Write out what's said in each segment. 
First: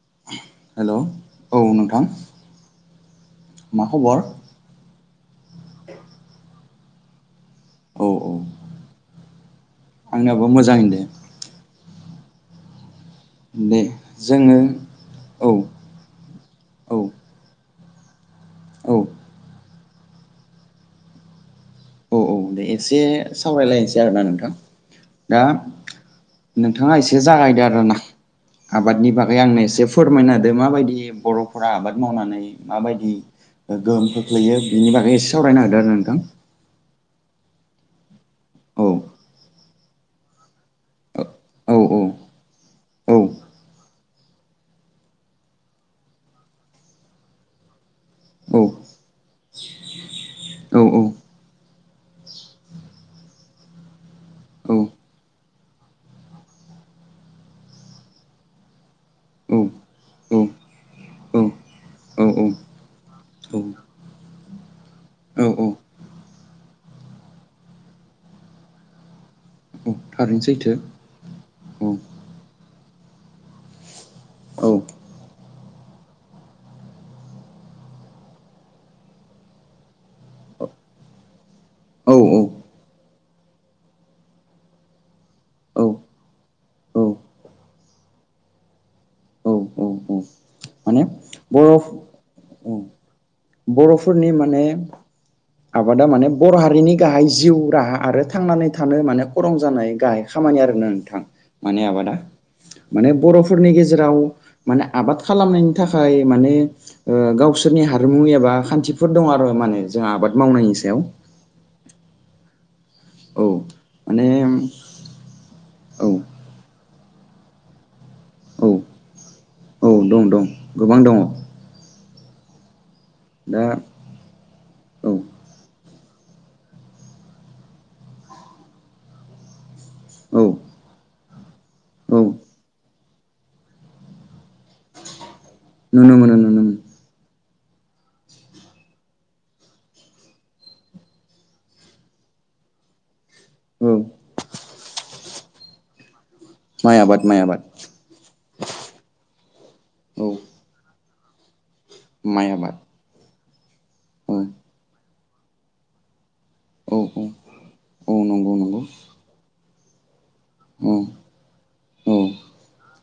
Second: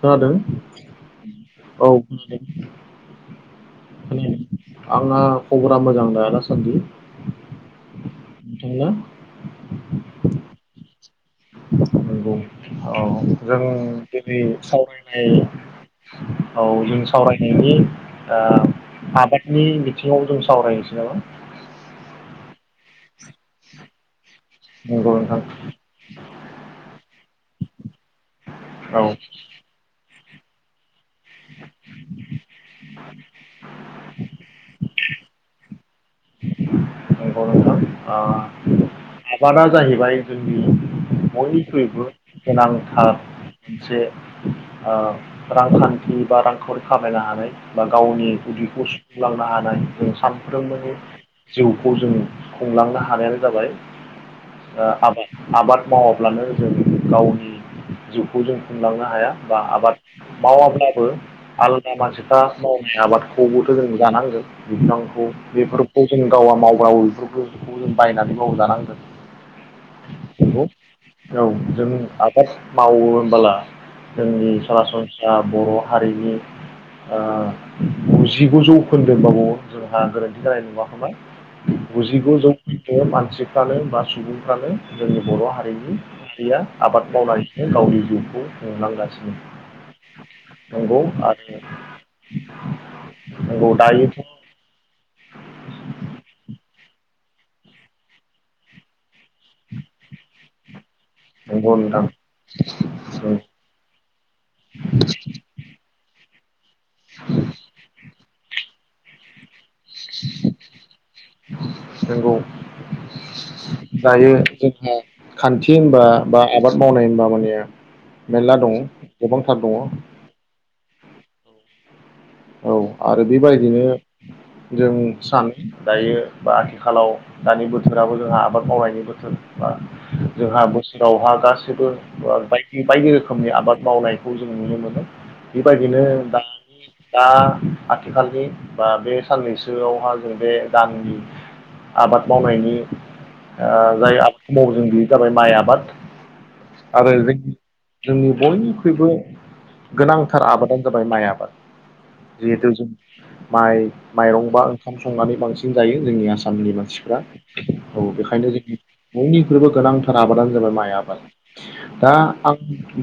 खोनादों हेलौ औ मा खबर औ [inaudible] आंना खबरा मोजां दा दासान्दि औ [unintelligible] आंनियाबो मोजाङैनो दे नंगौ औ जों दे दिनै जोङो सावरायनाय औ औ जों सावरायनायनि ओ औ आबादनि बिथिङाव जों सावरायसै नामा? औ औ दे एसे सावरायलायनोसै आरोना नोंथां? नंगौ नोंथां दा नोंथाङा एसे जागायदो आरोना औ आबादनि बागै आंनो एसे फोरमायना जे माबायदि बर'फोरा आबाद मावनानै माबायदि ओ गोहोम खोख्लैयो बिनि बागै एसे सावरायना होदो आरो नोंथां। नंगौ नोंथां। औ अ [unintelligible] जाहैबाय जोंनि औ औ बयनिख्रुयबो गोनां आ औ मोनसे ओ रांखान्थि बा रांखावरि खामायनो हानाय बा गावनि उदिखौ सुफुंलांनो हानाय जों औ सानफ्रोमबोनि जिउ खौ जों खुंलांनो हानायानो जाबाय औ ओ आबाद आबाद मावाब्लानो जों गावनि जिउखौ जों खुंलांनो हाया बा औ आबाद मावाब्लाबो आलादा मानसिफ्रा मावनाय औ आबादखौबोथ जों जानांगोन बिफांखौ औ औ बेफोरखौ जों गावा माव [unintelligible] फोरखौ इखौ जों बायनानै बाबो जानांगोन। औ थारैनो नंगौ सैथो औ जों आबाद मावो ओनबोला जोंनि सरासनस्रा बर' हारिनि ओ गुजिगु जौखोन्दो जोंहा गोरोन्थि जानाय नङा खोमा। औ गुजिगु जौखोदो मानसिफ्रानो बा सुबुंफ्रानो जोंनि बर' हारिनि रिया औ आबाद मावनानैनो गावनि जिउखौ खुंलांगासिनो औ औ औ नंगौ माने आरो बर' नंगौ दायोथ' बर'फोरनि माने आबादा माने बर' हाथ बिनि गाहाय जिउ राहा आरो थांनानै थानो मानो खरं जानाय गाहाय खामानि आरोना नोंथां नंगौ माने नोंथां आबादा माने बर'फोरनि गेजेराव माने आबाद खालामनायनि थाखाय माने ओ गावसोरनि हारिमु एबा खान्थिफोर दं आरो माने जों आबाद मावनायनि सायाव। नंगौ औ माने दायो जोंहा खान्थि होनबा औ बा आबाद मावनाय [unintelligible] मेल्ला औ दं गोबांथार दङ। औ दं दं गोबां दङ। औ आरो दा बेबायदिनो जों औ सान दायो बा आथिखालाव दानि बोथोराबो जोंहा आबाद मावनायनि बोथोर बा औ जोंहा बोसोरावहा दास [unintelligible] औ बाइदि बाइदि रोखोम रोखोमनि आबाद मावनायखौ जों नुनो मोनो। बेबायदिनो नुनो मोनो दा नुनो मोनो दा आथिखालनि बा बे साननैसोआवहा जों बे दाननि आबाद मावनायनि औ जाय आ [unintelligible] माव ओं बि जाबाय माया आबाद माइ आरो आबाद माइ आबाद जोंनि बयनिख्रुइबो औ गोनांथार आबादानो जाबाय माइ आबाद माइ जिहेतु आबाद जों माइ औ माइरं बा ओंखाम संनानै बांसिन जायो जोंनि आस सामनि औ मानसिफ्रा औ बेखायनो नंगौ जोंनि नंगौ बयनिख्रुइबो गोनांथार आबादानो जाबाय औ माइ आबाद दा औ आं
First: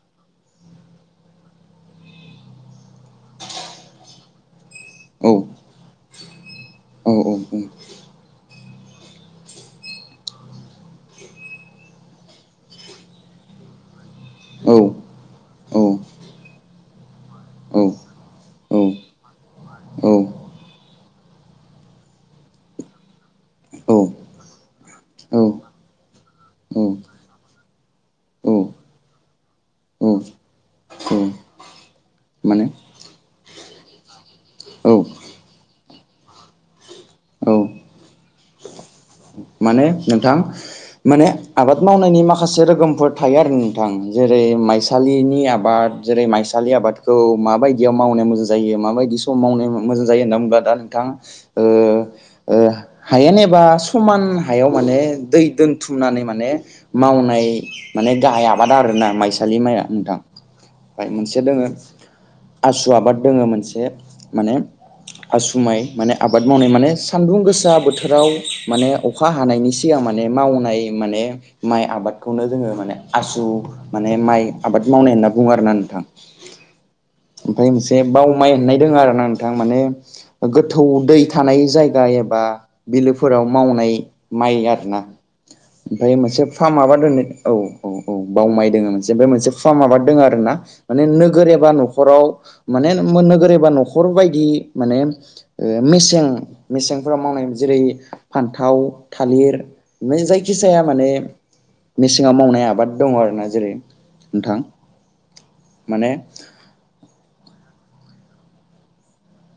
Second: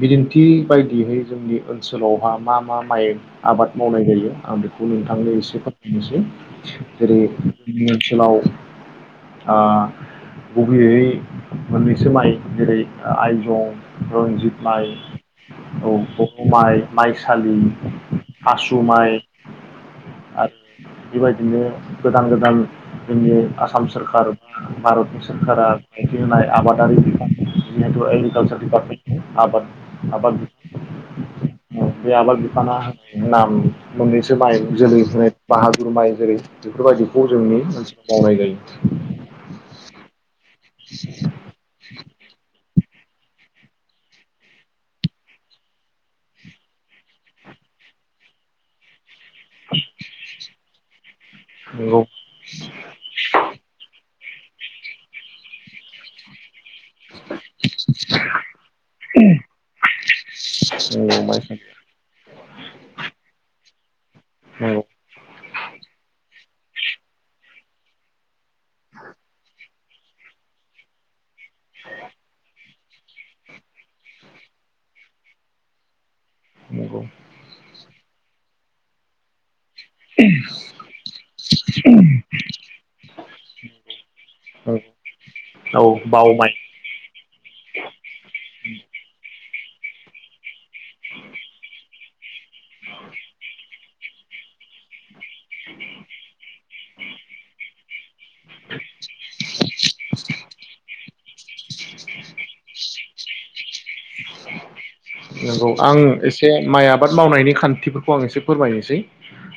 बिदिन थि बायदियै जोंनि ओनसोलावहा मा मा माइ आबाद मावनाय जायो आं बि खौ औ नोंथांनो एसे फोरमायनोसै औ जेरै जोंनि ओनसोलाव ओ गुबैयै मोननैसो माइ जेरै आइजं रन्जित औ माइ औ ब माइ माइसालि आसु माइ आरो बेबायदिनो गोदान गोदान जोंनि आसाम सोरखार बा भारतनि सोरखारा गनायथि होनाय आबादारि बिफान जिहेथु एग्रिकालसार दिपार्टमेन्ट आबाद आबाद बे आबाद माने बिफाना नाम मोननैसो माइ औ जोलै होनाय बाहादुर माइ जेरै बेफोरबायदिखौ औ जोंनि ओनसोलाव मावनाय जायो माने नोंथां माने आबाद मावनायनि माखासे रोखोमफोर थायो आरो नोंथां, जेरै माइसालिनि आबाद, जेरै माइसालि आबादखौ माबायदियाव मावनाय मोजां जायो, माबायदि समाव मावनो मोजां जायो होनना बुंब्ला दा नोंथां ओ नंगौ ओ हायेन एबा समान हायाव माने दै दोनथुमनानै माने मावनाय माने गाहाय आबाद आरोना माइसालि माइआ नोंथां। ओमफ्राय नंगौ मोनसे माइसालि दोङो आसु आबाद दोङो मोनसे बे माने नंगौ आसुमाइ माने आ बाद मावनाय माने सानदुं गोसा बोथोराव माने अ नायनि सिगां माने मावनाय माने माइ आबादखौनो जोङो माने आसु माने माइ आबाद मावनाय होनना बुङो आरो ना नोंथां नंगौ ओमफ्राय मोनसे बाव माइ होननाय दङ आरोना नोंथां थां माने गोथौ दै थानाय जायगा एबा बिलोफोराव मावनाय माइ आरोना औ ओमफ्राय बाव मोनसे माइ फार्म माबा दोननो औ औ औ बाव माइ दङो मोनसे ओमफ्राय मोनसे फार्म माबा दोङो आरो ना माने नोगोर एबा नखराव माने मोनोगोर एबा नखर नखर बायदि माने ओ मेसें मेसेंफोराव मावनाय जेरै फान्थाव थालिर नै जायखि जाया माने मे से नोंथां नंगौ आं माने एसे माइ आबाद मावनायनि खान्थि थिफोरखौ आं एसे फोरमायनोसै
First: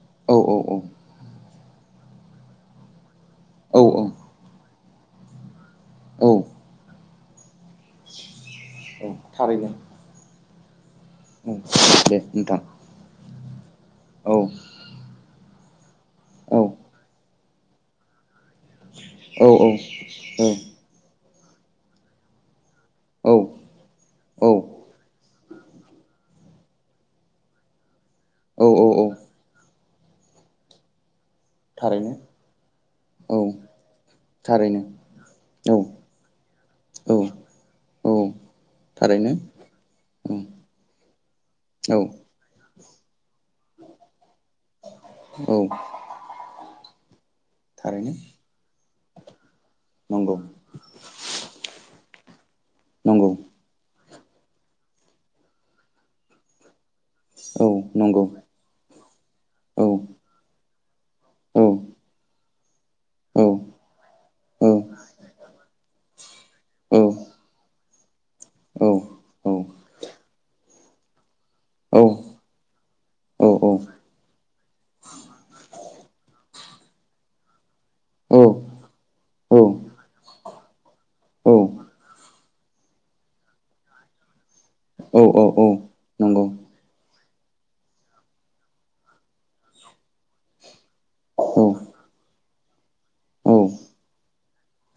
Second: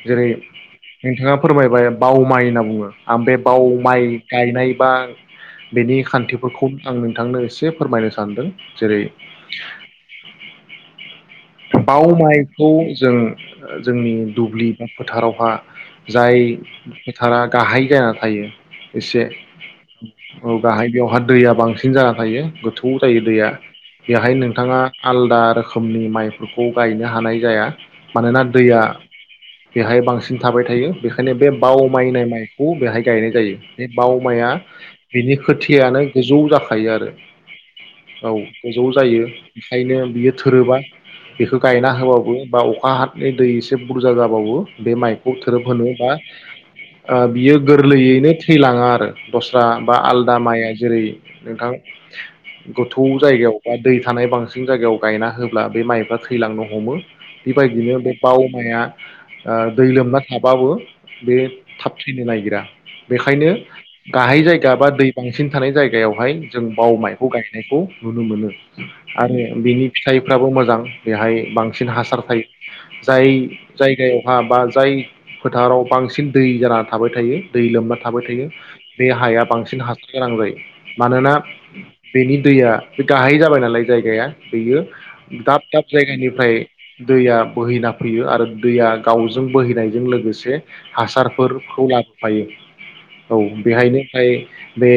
जेरै औ औ नोंथाङा फोरमायबाय बावमाइ होनना बुङो आं बे बाव औ माइ गायनाय बा बेनि औ औ खान्थिफोरखौ आं थांनो एसे फोरमायनो सानदों जेरै थारैनो औ बाव दे नोंथां मावखौ जों ओ जोंनि औ दुब्लि फोथारावहा जाय औ फोथारा गाहाय जाना थायो एसे औ औ गाहाय बेवहाय दैया बांसिन जाना थायो गोथौ बौ जायो औ दैया बेहाय नोंथाङा आलदा रोखोमनि माइ फोरखौ गायनो हानाय जाया मानोना दैया औ औ बेहाय बांसिन थाबाय थायो बे ओंखायनो बे बाव थारैनो माइनाय माइखौ बेहाय गायनाय औ जायो बे बाव माइआ थारैनो बिनि औ खोथियानो गोजौ जाखायो आरो औ औ गोजौ जायो थारैनो ओखायनो बियो औ थोरोबा बेखौ गायना औ होबावो बा अखा हानि दै एसे बुरजा जाबा बावो बे माइखौ थोरोब औ होनो बा ओ। बियो थारैनो गोरलैयैनो थैलाङा आरो। बस बा बा नंगौ आलदा माइ जेरै नोंथां गोथौ नंगौ जायगायाव बा दै। हानाय बांसिन जायगायाव गायना होब्ला। बे माइफा थैलांनो हमो। औ बेबायदिनो बे नंगौ बावमाया ओ औ दै लोमना थाबावो। बे औ थाब थैनो नागिरा। बेखायनो औ गाहाय औ जायगा बा दै बांसिन थानाय जायगायावहाय जों बाव औ माइखौ गायनायखौ नुनो मोनो औ आरो बिनि फिथाइफ्राबो मोज जां बेहाय बांसिन औ हासार थायो जाय औ जायगायावहा बा जाय फोथाराव बांसिन दै जाना थाबाय थायो दै लोमबा थाबाय थायो बे हाया बांसिन हासार गोनां जायो मानोना बेनि दैया बे गाहाय जाबाय नालाय जायगाया बेयो। दाब औ औ दाब जायगानि नंगौ ओमफ्राय दैया बोहैना फैयो आरो दैया गावजों बोहैनायजों लोगोसे औ औ हासारफोरखौ लाबोफायो औ बेहायनो ओमफाय बे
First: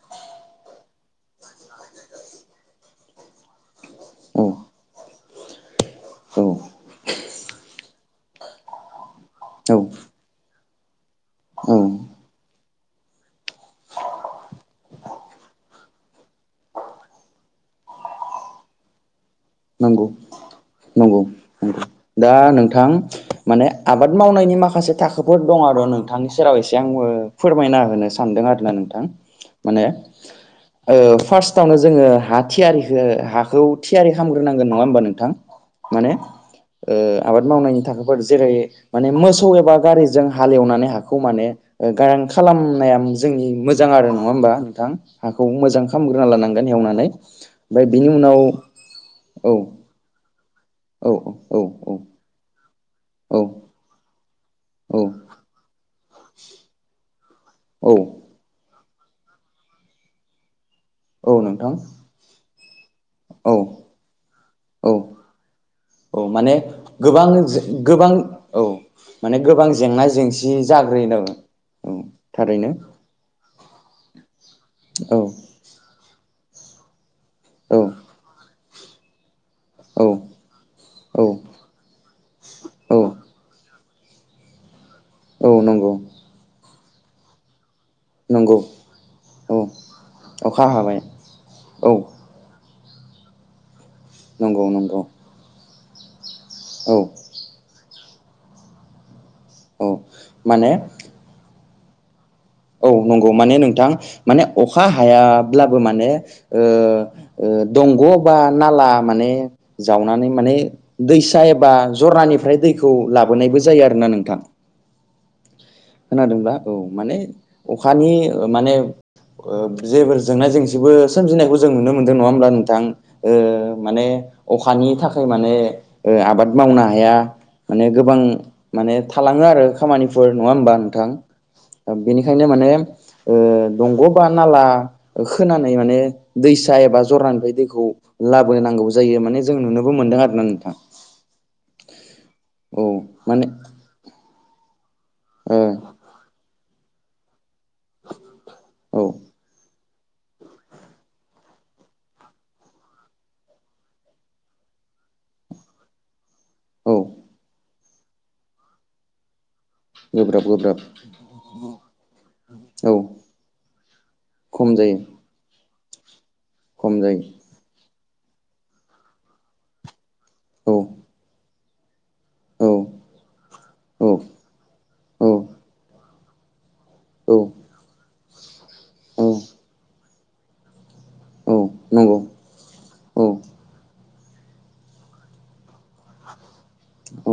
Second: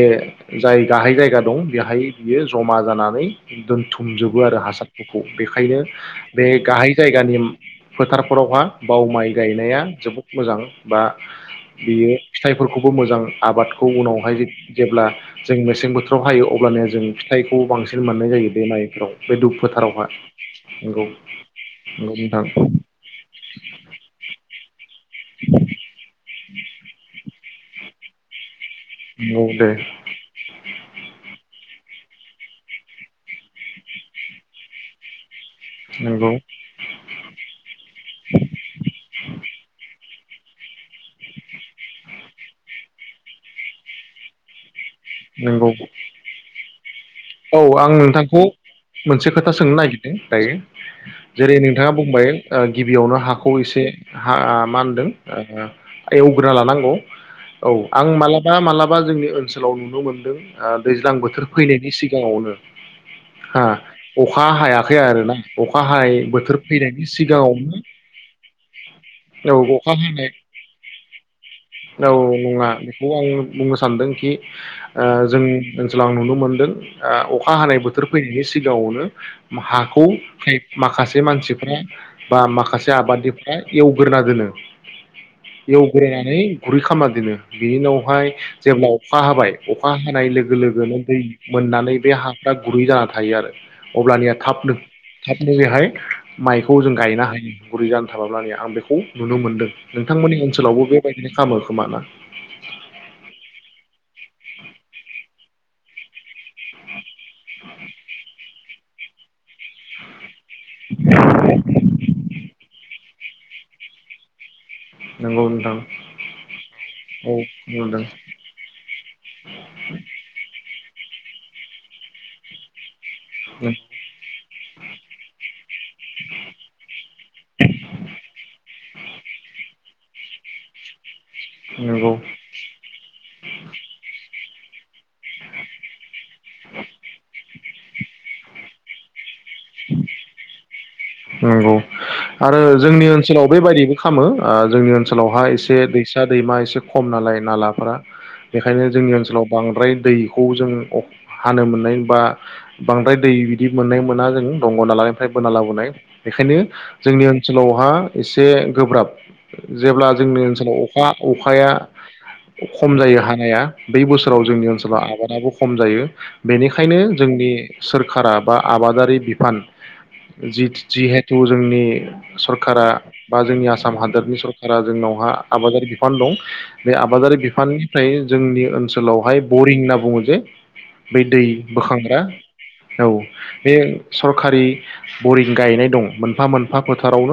जाय गाहाय जायगा दं बेहाय बियो जमा जानानै दोनथुमजोबो आरो हासार बेखायनो बे औ गाहाय जायगानि फोथारफोरावहा बाव माइ गायनाया औ जोबोद मोजां बा औ बियो फिथाइफोरखौबो मोजां आबादखौ उनावहाय जेब्ला जों मेसें बोथोराव हायो अब्लानोया जों फिथाइखौ बांसिन मोननाय जायो बे माइफोराव बे दुब फोथारावहा नंगौ नंगौ। दा नोंथां माने आबाद मावनायनि माखा माखासे थाखोफोर दङ आरो नोंथांनि सेराव एसे आंबो फोरमायना होनो सानदों आरोना नों थां नंगौ दे माने ओ र्पास्टावनो। जोङो हा थियारिखौ हाखौ थियारि खालामग्रोनांगोन नङा होमबा नोंथां। माने नंगौ। ओ आबाद मावनायनि थाखोफोर जेरै माने मोसौ एबा गा हारिजों हालेवनानै हाखौ माने ओ गारां खालामनाया जोंनि मोजां आरो नङा होमबा नोंथां हाखौ नंगौ मोजां खालामग्रोना लानां बिन एवनानै। औ ओमफ्राय आं बिनि उनाव नोंथांखौ मोनसे औ खोथा सोंनो नागिरदों दायो। औ औ जेरै नोंथाङा बुंबाय। गिबियावनो औ हाखौ एसे हा मा होनदों औ एवग्रोना लानांगौ। औ आं मालाबा मालाब बा जोंनि ओनसोलाव नुनो मोनदों। ओ दैज्लां औ बोथोर नोंथां फैनायनि सि गांवानो औ खा औ हायाखै आरो ना खा हायै औ माने बोथोर फैनायनि गोबां सिगांङावनो गोबां औ माने औ गोबां अखा जेंना हानाय जेंसि जाग्रोयो औ नंङा बेखौ आं बुंनो सानदों खि ओ औ जों ओनसोलाव आं नुनो मोन [unintelligible] ओ अखा हानाय औ बोथोर फैनायनि सि सिगांङावनो मा औ हाखौ माखासे औ मानसिफ्रा बा माखासे औ आबाद निफ्राय एवग्रोना दोनो औ नंगौ एवग्रोनानै गुरै खामना दोनो बिनि उनावहाय नंगौ जेब्ला अखा हाबाय औ अखा हानाय लोगो अखा लोगोनो हाबाय दै औ नानै बे हाफ्रा गुरै जाना थायो आरो। अब्लानिया नंगौ थाबनो नंगौ थाबनो बेहाय [inaudible] माइखौ जों औ गायनो हायो गुरै जा थाबाब्लानिया आं बेखौ नुनो मोनदों औ नोंथांमोननि माने ओनसोलावबो बेबायदिनो खामो। खोमाना? औ नंगौ माने नोंथां माने अखा हायाब्लाबो माने ओ ओ दंग' बा नाला माने जावनानै माने दैसा एबा जर ना निफ्राय दैखौ ला बोनाय बो जायो आरो ना नोंथां नोंगौ नोंथां। खोनादोंब्ला औ माने औ नंगौ अखानि नोंथां। ओ माने ओ जेबो जेंना जेंसि सिबो सोमजिनायखौ जों नुनो मोनदों नङा होमब्ला नोंथां? ओ माने अखानि थाखाय माने ओ आबाद मावनो हाया माने गोबां माने थालांङो आरो खामानि फोरनो नंङा होमबा नोंथां? ओ नंगौ बेनिखायनो माने ओ दंग बा नाला खोनानै माने दैसा एबा जरानिफ्राय दैखौ लाबोनांगौ जायो माने जों नुनोबो मोनदों आरोना नोंथां। नोंगौ आरो औ जोंनि ओनसोलाव माने बेबायदिबो खामो। ओ जोंनि‌ ओन सोलावहाय एसे दैसा दैमा एसे खम नालाय नाला फ्रा बेखायनो ओ जोंनि ओनसोलाव बांद्राय। दैखौ जों अख हानो मोननाय बा बांद्राय दै बिदि मोननाय मोना जों दंग नालाय ओमफ्राय बोना लाबोनाय। बेखायनो औ जोंनि ओनसोलावहा एसे गोब्राब। जेब्ला जोंनि गोब्राब ओनसोलाव गोब्राब अखा अखाया खम औ जायो हानाया बै बोसोराव जोंनि खम जायो ओनसोलाव आबादाबो। खम जायो। बेनिखायनो खम जायो जोंनि सोर कारा बा आबादारि बिफान। जि औ हेथु जोंनि औ सरकारा बा जोंनि आसाम औ हादोरनि सरकारा जोंनावहा औ आबादारि बिफान दं। बे आबादारि औ बिफाननिफ्राय जोंनि औ ओनसोलावहाय बरिं होनना बुङो बे बै दै औ नंगौ बोखांग्रा औ बे सरकारि बरि गायनाय दं मोनफा मोनफा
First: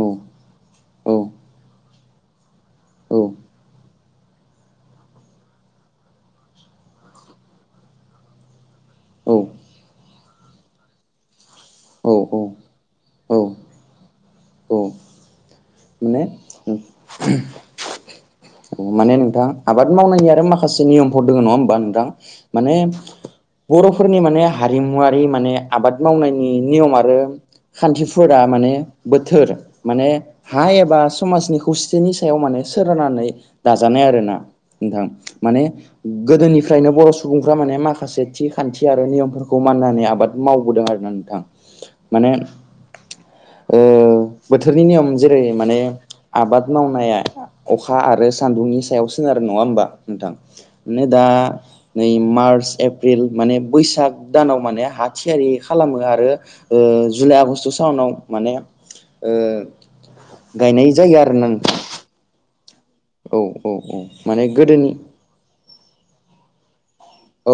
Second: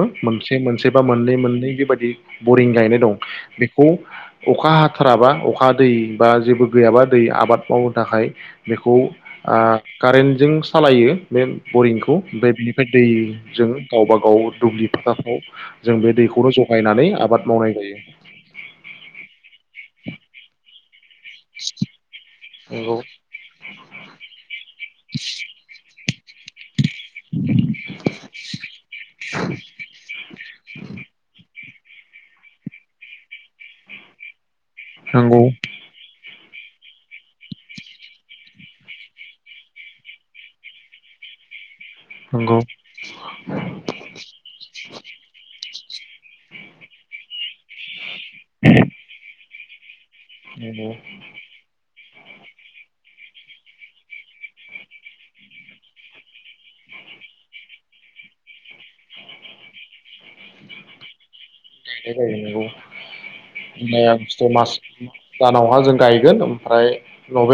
औ मोनसे मोनसे बा औ मोननै मोननै बेबायदि बरिं गायनाय दं औ बेखौ अखा हाथाराबा अखा दै बा जेबो गैयाबा दै आबाद मावनो थाखाय बेखौ औ आ कारेन्टजों सालायो बे बरिंखौ बे औ बि बे औ दैजों गावबा गाव औ दुब्लि फोथारफ्राव जों बे दैखौनो माने जगायनानै आबाद मावनाय जायो। माने नोंथां आबाद मावनायनि आरो माखासे नियम हर दोङो नङा होनोमबा नोंथां। माने नंगौ बरफोरनि माने हारिमुवारि माने आबाद मावनाय नि नियम आरो खान्थिफोरा माने बोथोर माने हा एबा समाजनि खौसेथिनि सायाव माने सोरानानै। दाजानाय आरो ना नोंथां नंगौ माने गोदोनिफ्राय फ्रायनो बर सुबुंफ्रा माने माखासे थि खान्थि आरो नियमफोरखौ माननानै आबाद मावबोदों आरोना नोंथां माने नंगौ ओ बोथोरनि नियम जेरै माने आबाद मावनाया अखा आरो बुंनि सायाव सोनार नङा होमबा? नोंथां नंगौ मे दा नै मार्च एप पिल माने बैसाग दानाव माने हा थियारि खालामो आरो। ओ जुलाइ आगष्ट थावनाव माने ओ गायनाय जायो आरो नों मे आगष्ट मास दानावहा जों गायगोन ओमफ्राय।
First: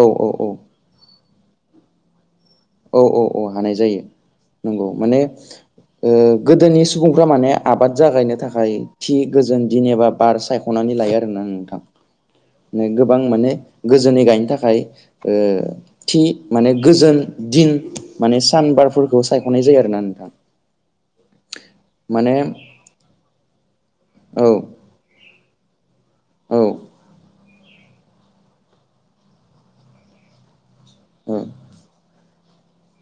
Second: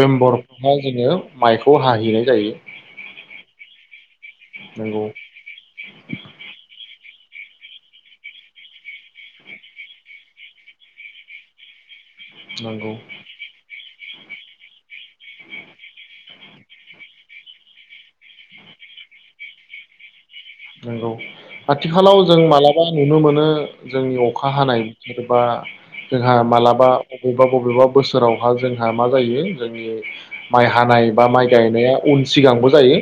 औ औ औ जोङो। माइखौ हाहैनाय जायो। औ औ औ हानाय जायो। नंगौ माने ओ गोदोनि सुबुंफ्रा माने आबाद जागायनो थाखाय थि गोजोन दिनिबा बार सायखनानै लायो आरोना नोंथां। नो नंगौ गोबां माने गोजोनै गायनो थाखाय ओ थि माने गोजोन। दिन माने सानबारफोरखौ सायखनाय जायो आरोना नोंथां। नंगौ आथिखालाव माने जों मालाबा नुनो मोनो जों औ अखा हानाय। बा जोंहा औ मालाबा [unintelligible] बबेबा बोसोरावहा जोंहा मा जायो जोंनि माइ हानाय बा माइ गायनाया उन सिगांबो जायो।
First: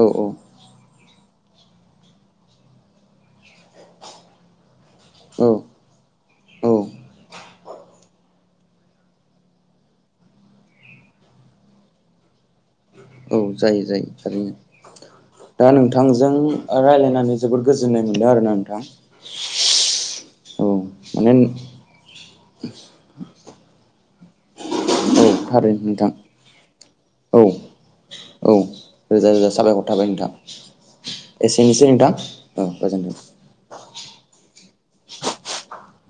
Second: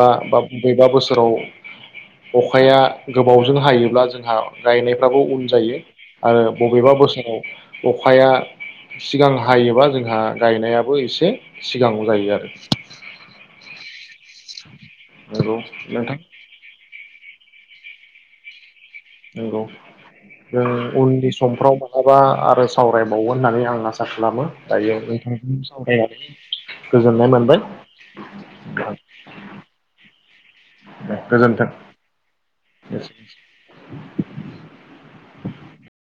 औ बा बेबा बोसोर [unintelligible] अखाया गोबावजों हायोब्ला जोंहा रायनायफ्राबो उन औ जायो आरो औ बबेबा बोसोराव अखाया सिगां हायोबा जोंहा गायनायाबो एसे सिगाङाव जायो आरो। औ जायो जायो। थारैनो नंगौ दा नोंथां नोंथांजों रायलायनानै जोबोद गोजोननाय मोनदों आरोना नोंथां। नंगौ जों औ उननि माने समफ्राव मालाबा आरो सावरायबावगोन। होननानै आं आसा सा खालामो दायो आं औ नोंथांजों थारैनो नोंथां सावरायनानै गोजोननाय औ मोनबाय औ गाहाम रोजा रोजा साबायखर थाबाय नोंथां एसेनोसै नोंथां औ गोजोनथों। [inaudible]